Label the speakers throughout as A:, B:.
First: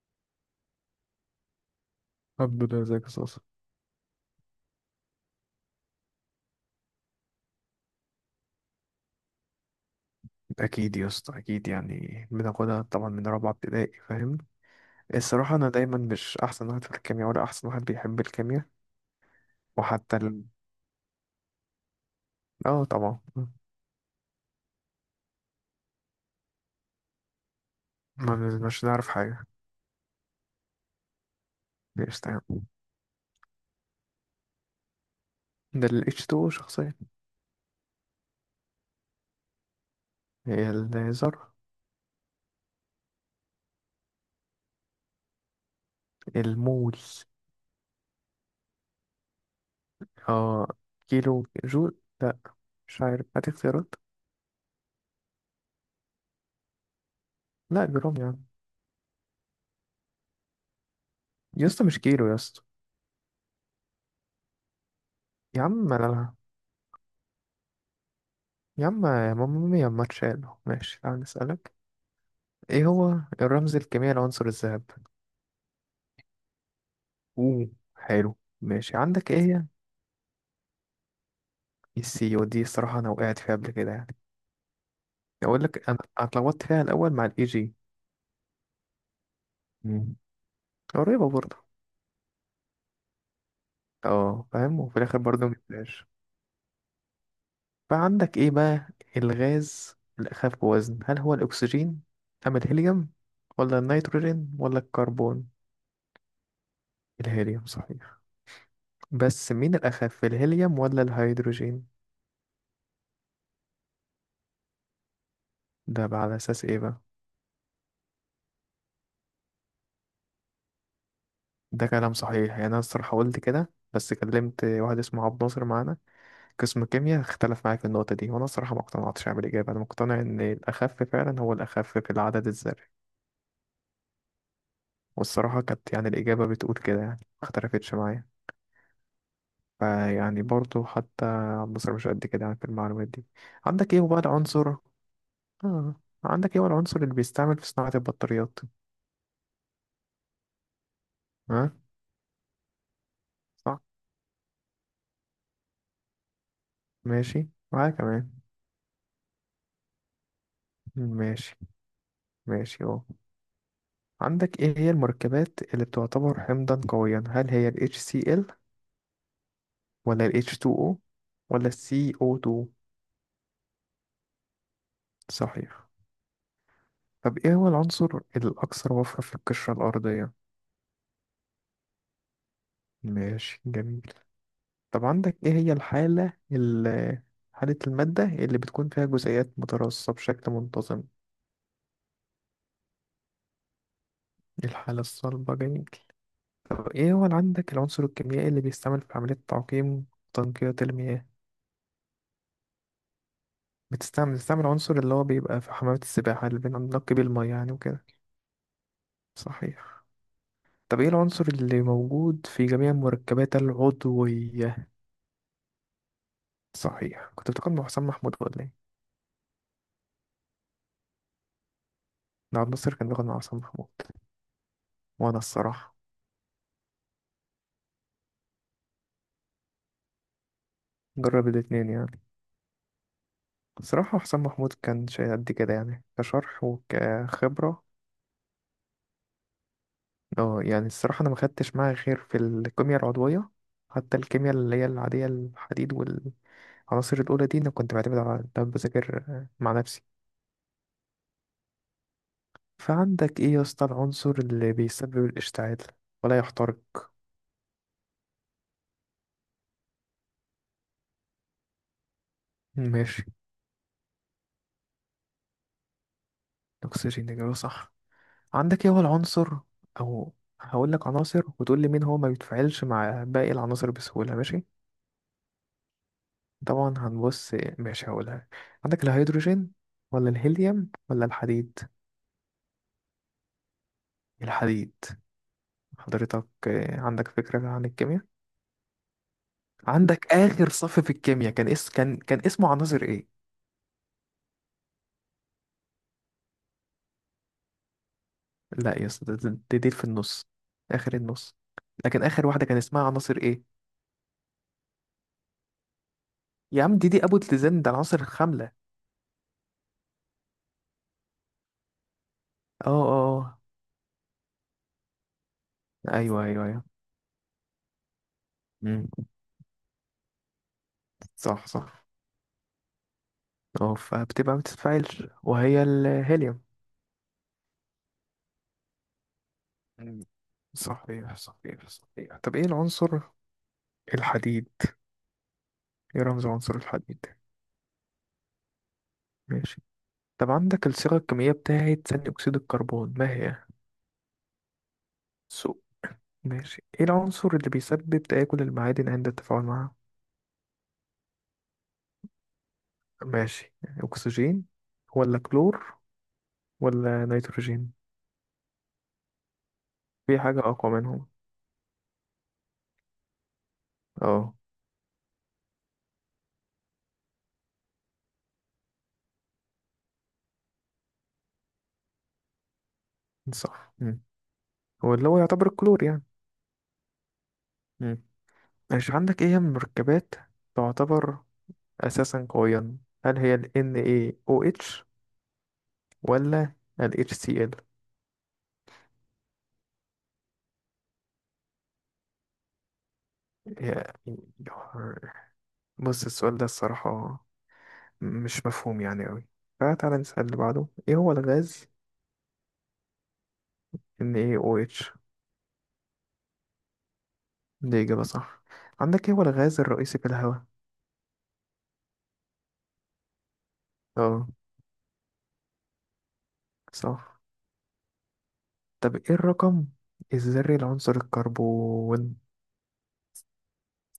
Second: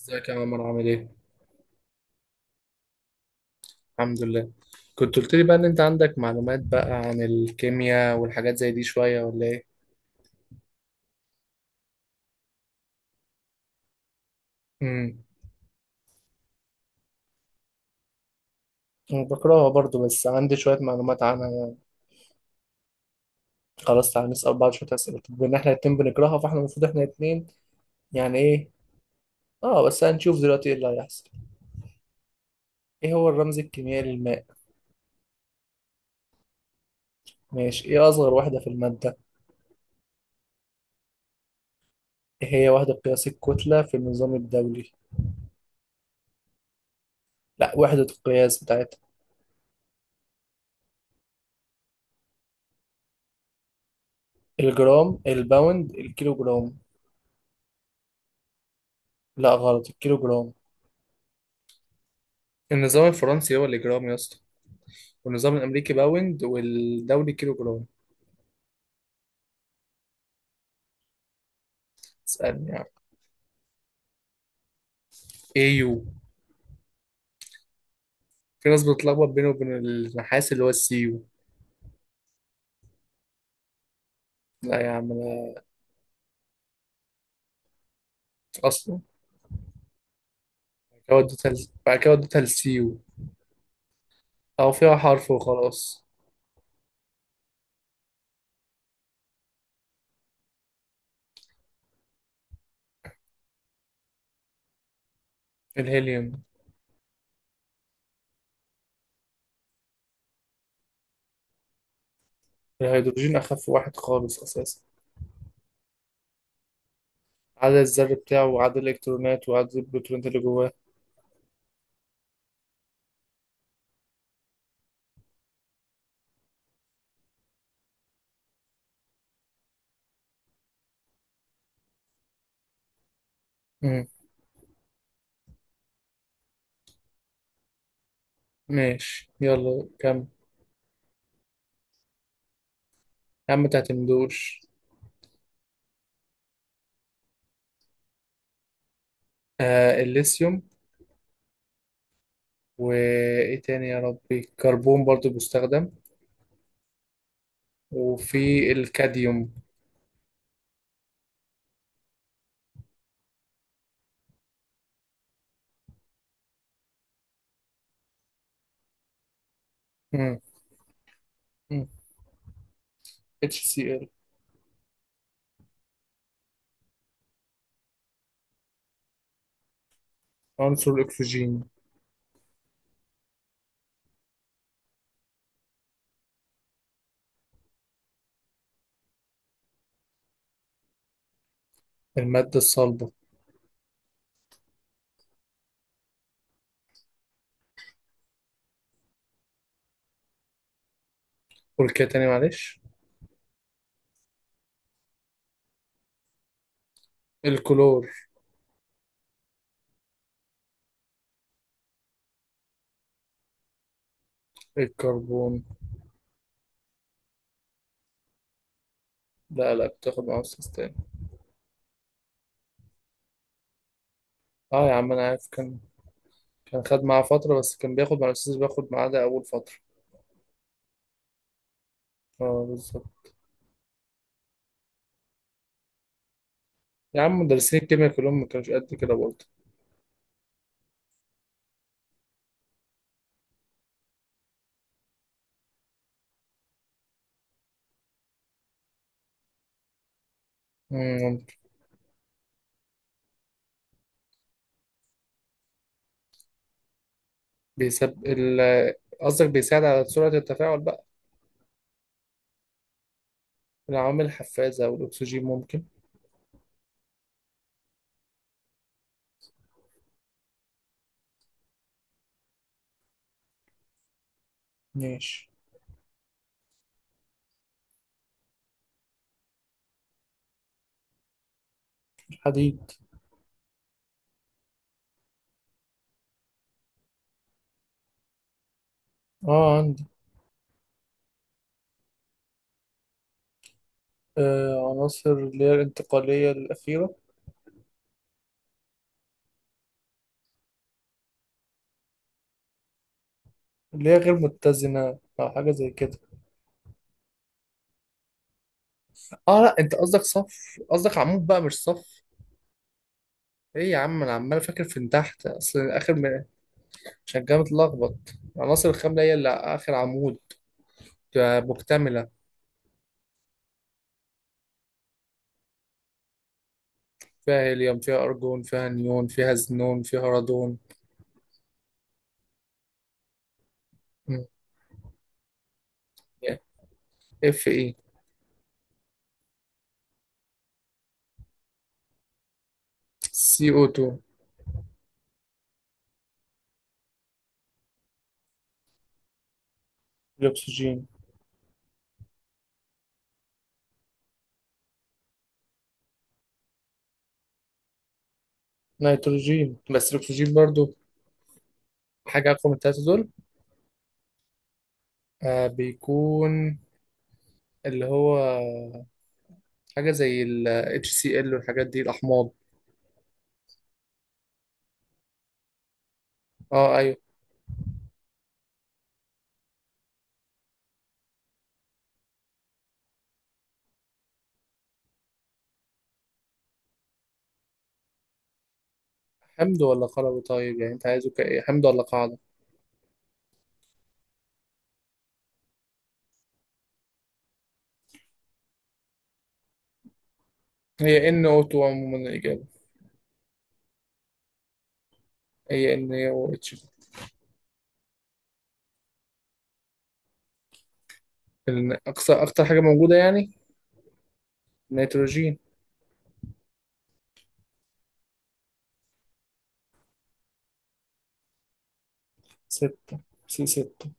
A: ازيك يا عمر عامل ايه؟
B: الحمد لله. ازيك يا صاصة؟
A: الحمد لله. كنت قلت لي بقى ان انت عندك معلومات بقى عن الكيمياء والحاجات زي دي شوية ولا ايه؟
B: اكيد يا اسطى، اكيد، يعني بناخدها طبعا من رابعه ابتدائي، فاهم.
A: امم.
B: الصراحه انا دايما مش احسن واحد في الكيمياء، ولا احسن واحد بيحب الكيمياء.
A: أنا بكرهها برضو،
B: وحتى
A: بس
B: ال...
A: عندي شوية معلومات عنها.
B: اه طبعا.
A: خلاص تعالى نسأل بعض شوية أسئلة، بما إن إحنا الاتنين بنكرهها فإحنا المفروض إحنا الاتنين
B: ما
A: يعني
B: بن-
A: إيه.
B: مش نعرف حاجه.
A: آه، بس هنشوف دلوقتي إيه اللي هيحصل.
B: مش تمام.
A: إيه هو الرمز الكيميائي للماء؟
B: ده ال H2O شخصيا.
A: ماشي. إيه أصغر وحدة في المادة؟
B: هي الذرة.
A: إيه هي وحدة قياس الكتلة في النظام الدولي؟
B: المول.
A: لأ، وحدة القياس بتاعتها.
B: اه، كيلو جول، لا. مش عارف، هات اختيارات.
A: الجرام، الباوند، الكيلو جرام.
B: لا جرام يا عم،
A: لأ غلط، الكيلو جرام.
B: يا اسطى مش كيلو يا اسطى.
A: النظام الفرنسي هو اللي جرام يا اسطى، والنظام
B: يا عم
A: الامريكي
B: لا،
A: باوند والدولي كيلو جرام.
B: يا عم يا ماما يا ما تشالو. ماشي، تعال نسألك.
A: اسالني
B: ايه
A: يعني.
B: هو الرمز الكيميائي لعنصر الذهب؟
A: ايه يو.
B: اوه، حلو،
A: في ناس
B: ماشي.
A: بتتلخبط
B: عندك ايه
A: بينه
B: هي؟
A: وبين النحاس اللي هو السي يو.
B: السي، ودي الصراحه انا وقعت فيها قبل كده يعني.
A: لا يا عم انا.
B: اقول لك انا اتلخبطت فيها الاول مع الاي جي.
A: اصلا.
B: مم. قريبه برضه.
A: بعد كده وديتها للسي يو.
B: اه
A: او
B: فاهم،
A: فيها
B: وفي الاخر
A: حرف
B: برضه
A: وخلاص.
B: مجبتهاش. فعندك ايه بقى؟ الغاز الاخف بوزن، هل هو الاكسجين ام الهيليوم ولا النيتروجين ولا الكربون؟
A: الهيليوم.
B: الهيليوم صحيح. بس مين الاخف، الهيليوم ولا الهيدروجين؟
A: الهيدروجين اخف واحد خالص اساسا.
B: ده بقى على اساس ايه بقى؟
A: عدد الذر بتاعه وعدد الالكترونات وعدد البروتونات اللي جواه.
B: ده كلام صحيح، يعني انا الصراحه قلت كده، بس كلمت واحد اسمه عبد الناصر معانا، قسم كيمياء، اختلف معايا في النقطه دي، وانا الصراحه ما اقتنعتش بالاجابه. انا مقتنع ان الاخف فعلا هو الاخف في العدد الذري.
A: مم.
B: والصراحه كانت يعني الاجابه بتقول كده، يعني ما اختلفتش معايا.
A: ماشي، يلا كمل.
B: فيعني برضه حتى عبد الناصر مش قد كده يعني في المعلومات دي.
A: يا عم
B: عندك ايه هو بقى
A: متعتمدوش.
B: العنصر؟ اه، عندك ايه هو العنصر اللي بيستعمل في صناعه البطاريات؟
A: آه، الليثيوم.
B: ها.
A: وايه
B: صح.
A: تاني يا ربي، كربون برضو بيستخدم.
B: ماشي معايا كمان.
A: وفي الكاديوم.
B: ماشي، ماشي اهو. عندك ايه هي المركبات اللي بتعتبر حمضا قويا، هل هي ال HCl ولا ال
A: مم.
B: H2O ولا ال
A: مم.
B: CO2؟
A: HCl.
B: صحيح. طب ايه هو العنصر الاكثر وفرة في القشرة الارضية؟
A: عنصر الأكسجين.
B: ماشي جميل. طب عندك ايه هي حالة المادة اللي بتكون فيها جزيئات متراصة بشكل منتظم؟
A: المادة الصلبة.
B: الحالة الصلبة، جميل. طب ايه هو اللي عندك، العنصر الكيميائي اللي بيستعمل في عملية تعقيم وتنقية المياه؟
A: قول كده تاني معلش.
B: بتستعمل عنصر اللي هو بيبقى في حمامات السباحة اللي بننقي بيه المية يعني وكده.
A: الكلور.
B: صحيح. طب ايه العنصر اللي موجود في جميع المركبات العضوية؟
A: الكربون.
B: صحيح. كنت بتاخد مع حسام محمود ولا ايه؟
A: لا، لا، بتاخد مع أستاذ تاني.
B: نعم، ناصر كان بياخد مع حسام محمود
A: اه يا عم أنا
B: وانا
A: عارف كان.
B: الصراحة.
A: كان خد معاه فترة بس كان بياخد مع الأستاذ اللي بياخد معاه ده أول فترة.
B: جرب الاتنين يعني.
A: اه بالظبط.
B: الصراحة حسام محمود كان شيء قد كده يعني، كشرح
A: يا عم مدرسين
B: وكخبرة.
A: الكيمياء كلهم ما كانوش قد كده برضه.
B: اه يعني الصراحة انا ما خدتش معاه غير في الكيمياء العضوية. حتى الكيمياء اللي هي العادية، الحديد والعناصر الأولى دي، أنا كنت بعتمد على ده بذاكر مع نفسي.
A: مم.
B: فعندك إيه يا اسطى، العنصر اللي بيسبب الاشتعال ولا يحترق؟
A: بيسب ال قصدك بيساعد على سرعة التفاعل بقى.
B: ماشي.
A: العوامل الحفازة والأكسجين ممكن.
B: الأكسجين إجابة صح. عندك إيه هو العنصر، أو هقول لك عناصر وتقول لي مين هو ما بيتفاعلش مع باقي العناصر بسهولة، ماشي؟
A: ماشي.
B: طبعا هنبص، ماشي، هقولها. عندك الهيدروجين ولا الهيليوم ولا الحديد؟
A: الحديد.
B: الحديد. حضرتك آه، عندك فكرة عن الكيمياء.
A: اه عندي.
B: عندك آخر صف في الكيمياء، كان اس كان كان اسمه عناصر إيه؟
A: آه، عناصر اللي هي الانتقالية الأخيرة.
B: لا يا اسطى، دي في النص، آخر النص. لكن آخر واحدة كان اسمها عناصر إيه؟
A: اللي هي غير متزنة أو حاجة زي كده.
B: يا عم دي أبو تلزان، ده العناصر الخاملة.
A: اه لا، انت قصدك صف. قصدك عمود بقى مش صف.
B: اه اه، آه.
A: ايه يا عم، انا عمال فاكر في من تحت،
B: ايوه ايوه ايوه.
A: عشان كده متلخبط. العناصر
B: امم،
A: الخاملة هي اللي اخر عمود. آه،
B: صح صح.
A: مكتملة.
B: اه فبتبقى ما بتتفاعلش، وهي الهيليوم.
A: فيها هيليوم فيها ارجون فيها نيون فيها زنون فيها
B: مم.
A: رادون.
B: صحيح صحيح صحيح. طب ايه العنصر،
A: مم.
B: الحديد، ايه رمز عنصر الحديد؟
A: اف ايه.
B: ماشي. طب عندك الصيغة الكيميائية بتاعت ثاني أكسيد الكربون ما هي؟
A: سي او 2.
B: سو، ماشي. ايه العنصر اللي بيسبب تآكل المعادن عند التفاعل معها؟
A: الاكسجين.
B: ماشي. أكسجين ولا كلور ولا نيتروجين؟
A: نيتروجين بس
B: في
A: الاكسجين
B: حاجة أقوى
A: برضو.
B: منهم.
A: حاجة اقوى من التلاتة دول.
B: اه،
A: آه، بيكون، اللي هو، حاجة زي ال HCl والحاجات دي، الأحماض.
B: صح. هو اللي هو يعتبر الكلور
A: اه أيوه.
B: يعني. مش عندك ايه هي من المركبات تعتبر اساسا قويا، هل هي ال NaOH ولا ال HCl؟
A: حمض ولا قلوي؟ طيب يعني أنت عايزه كإيه، حمض ولا قاعدة؟
B: يا- بص السؤال ده الصراحة مش مفهوم يعني أوي. فتعالى نسأل اللي بعده. ايه
A: هي
B: هو
A: NO2
B: الغاز؟
A: عموما الإجابة.
B: NaOH.
A: هي NaOH.
B: دي إجابة صح. عندك ايه هو الغاز الرئيسي في الهواء؟
A: أكتر حاجة موجودة يعني.
B: اه،
A: نيتروجين.
B: صح. طب ايه الرقم الذري لعنصر الكربون؟
A: ستة. سي 6.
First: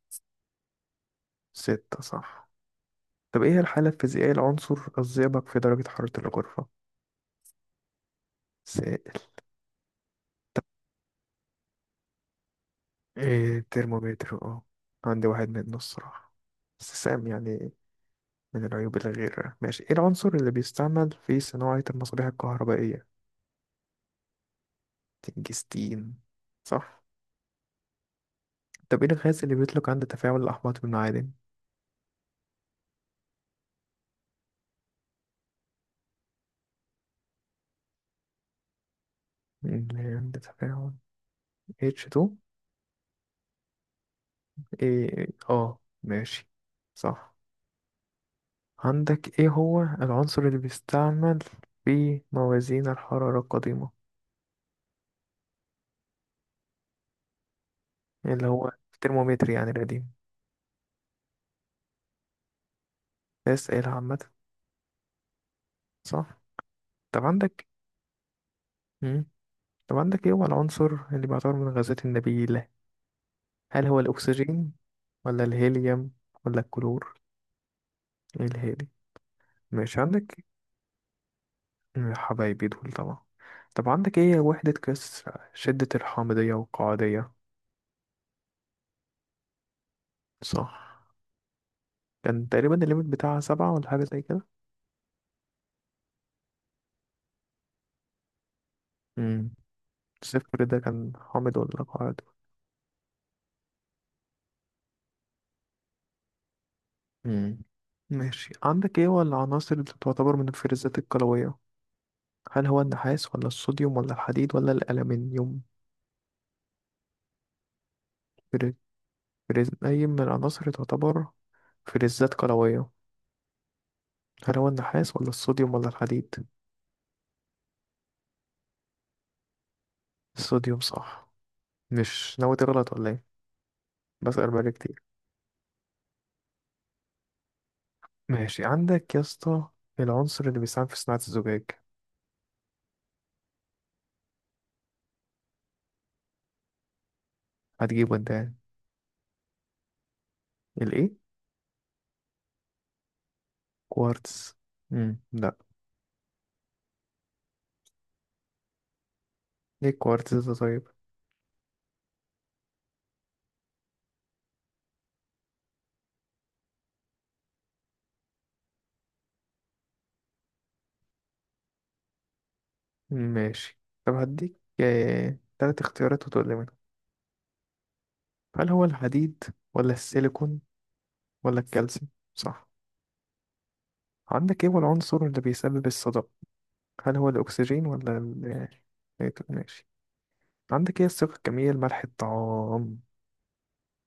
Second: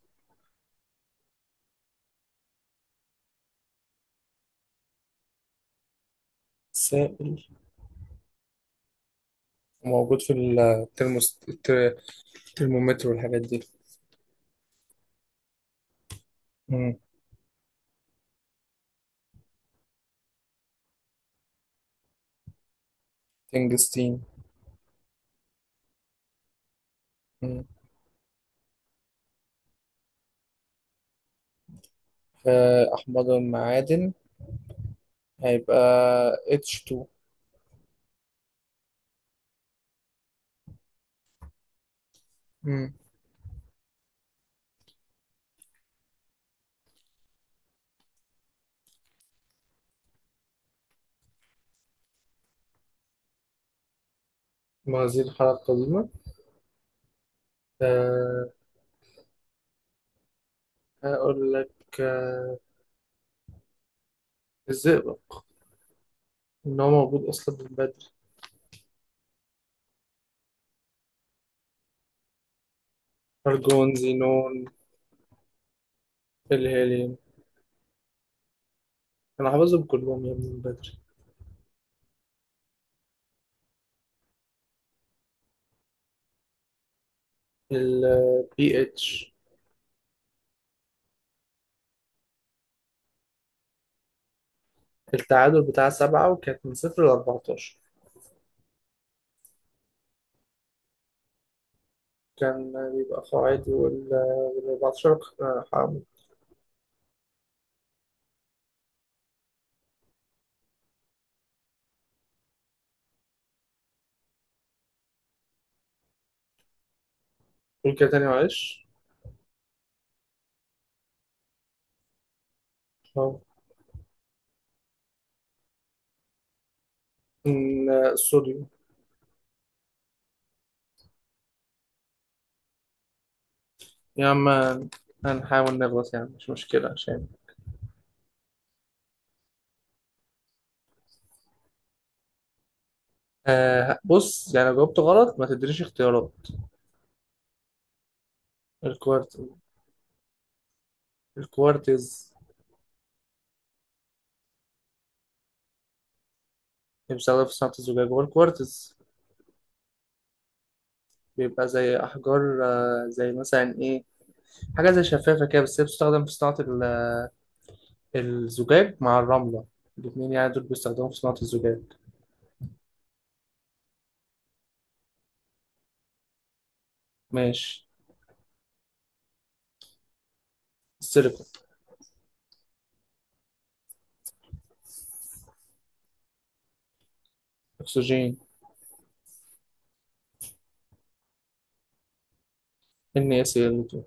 B: ستة، صح. طب ايه الحالة الفيزيائية لعنصر الزئبق في درجة حرارة الغرفة؟
A: سائل. موجود في الترموس الترمومتر والحاجات دي.
B: إيه، ترمومتر، اه. عندي واحد منه الصراحة،
A: مم.
B: بس سام يعني، من العيوب. الغير ماشي، ايه العنصر اللي بيستعمل في صناعة المصابيح الكهربائية؟
A: تنجستين.
B: تنجستين، صح.
A: مم.
B: طب ايه الغاز اللي بيطلق عند تفاعل الأحماض بالمعادن؟
A: آه، أحماض المعادن هيبقى H2.
B: اللي عند تفاعل. H2.
A: مم.
B: ايه اه، ماشي، صح. عندك ايه هو العنصر اللي بيستعمل في موازين الحرارة القديمة،
A: مغازيل الحرارة القديمة.
B: اللي
A: أه.
B: هو الترمومتر يعني القديم؟
A: هقول لك.
B: اسئلة عامة.
A: الزئبق.
B: صح.
A: إن هو موجود
B: طب
A: أصلا
B: عندك،
A: من بدري.
B: مم. طب عندك ايه هو العنصر اللي بيعتبر من الغازات النبيلة، هل
A: أرجون
B: هو
A: زينون.
B: الأكسجين ولا الهيليوم ولا
A: الهيليوم.
B: الكلور؟ الهادي.
A: أنا حافظهم
B: ماشي
A: كلهم يا
B: عندك،
A: ابني من بدري.
B: يا حبايبي دول طبعا. طب عندك ايه وحدة قياس شدة الحامضية والقاعدية؟
A: ال pH.
B: صح. كان تقريبا الليميت بتاعها سبعة ولا حاجة زي كده.
A: التعادل بتاع 7، وكانت من 0 لـ14.
B: مم. صفر ده كان حامض ولا قاعد؟
A: كان بيبقى قاعدي و14 حامل.
B: مم. ماشي. عندك ايه هو العناصر اللي تعتبر من الفلزات القلوية، هل هو النحاس ولا الصوديوم ولا الحديد ولا الألمنيوم؟
A: قول كده تاني معلش.
B: فلز، أي من العناصر تعتبر فلزات قلوية؟
A: أه.
B: هل هو النحاس ولا الصوديوم ولا الحديد؟
A: الصوديوم.
B: الصوديوم، صح. مش ناوي تغلط ولا ايه؟
A: يا عم.
B: بسأل بقالي كتير.
A: هنحاول نغلط يعني مش مشكلة عشان.
B: ماشي عندك يا اسطى، العنصر اللي بيساهم في صناعة الزجاج؟
A: آه، بص يعني لو جاوبت غلط ما تدريش اختيارات.
B: هتجيبه انت يعني.
A: الكوارت
B: الايه؟
A: الكوارتز.
B: كوارتز. لا،
A: اللي بيستخدم في صناعة الزجاج هو الكوارتز.
B: ايه الكوارتز ده طيب؟
A: بيبقى زي أحجار، زي مثلا إيه، حاجة زي شفافة كده، بس هي بتستخدم في صناعة الزجاج مع الرملة. الاتنين يعني دول بيستخدموا في صناعة الزجاج.
B: ماشي. طب هديك تلات اختيارات وتقول لي منهم،
A: ماشي.
B: هل هو الحديد ولا السيليكون
A: السيليكون.
B: ولا الكالسيوم؟ صح. عندك ايه هو العنصر اللي بيسبب الصدأ، هل هو الأكسجين ولا
A: أكسجين.
B: ال، إيه، طب ماشي. عندك ايه الصيغة الكيميائية لملح الطعام؟
A: NaCl2.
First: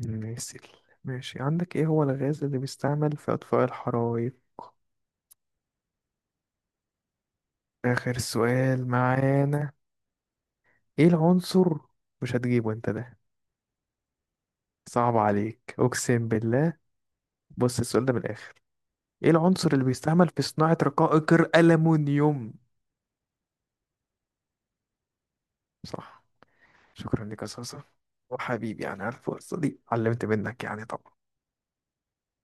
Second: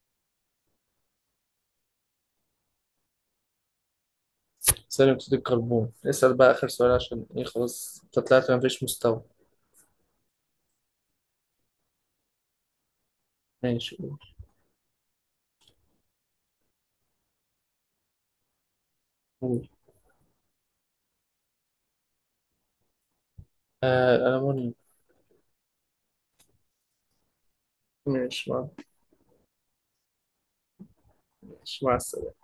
B: نسيل، ماشي. عندك ايه هو الغاز اللي بيستعمل في أطفاء الحرائق؟
A: ثاني أكسيد الكربون. اسأل بقى آخر سؤال عشان إيه، خلاص أنت
B: آخر
A: طلعت مفيش
B: سؤال
A: مستوى.
B: معانا، ايه العنصر، مش هتجيبه انت ده،
A: ماشي قول.
B: صعب عليك أقسم بالله. بص السؤال ده من الآخر، ايه
A: قول.
B: العنصر اللي بيستعمل في صناعة رقائق الألمنيوم؟
A: آه، الألمونيوم.
B: صح، شكرا لك يا صاصة.
A: ماشي مع
B: وحبيبي يعني، عارف القصة دي علمت منك يعني طبعا.
A: ماشي مع السلامة.